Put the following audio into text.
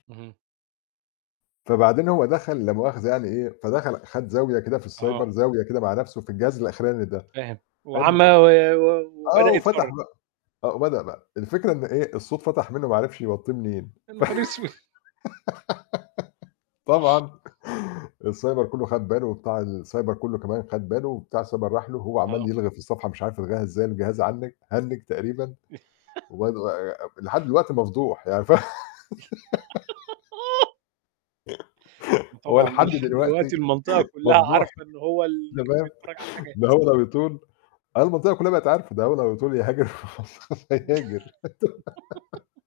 اهم. فبعدين هو دخَل لامؤخذة يعني إيه، فدخَل خَد زاوية كده في السايبر، آه. زاوية كده مع نفْسه في الجهاز الأخراني ده، فاهم. وعَم حلو. و آه، وبدأ وفتح يتفرج. م آه وبدأ بقى. الفكرة إن إيه الصوت فَتَح منه وما عرِفش يوطّيه منين يا نهار أسود! طبعًا السايبر كله خَد باله وبتاع السايبر كله كمان خَد باله، وبتاع السايبر راح له وهو عَمَّال آه. يلغي في الصفحة مش عارف يلغيها إزاي، الجهاز هنِّج تقريبًا و لحد دلوقتي مفضوح يعني ف هو وطبعًا ده لحد لحد دلوقتي دلوقتي المنطقة كلها مفضوح، عارفة إن هو اللي أنت كان فاهم. بيتفرج على ده الحاجات. هو لو يطول آه والمنطقة كلها بقت عارفة، ده هو لو يطول يهاجر برّا مصر خالص هيهاجر.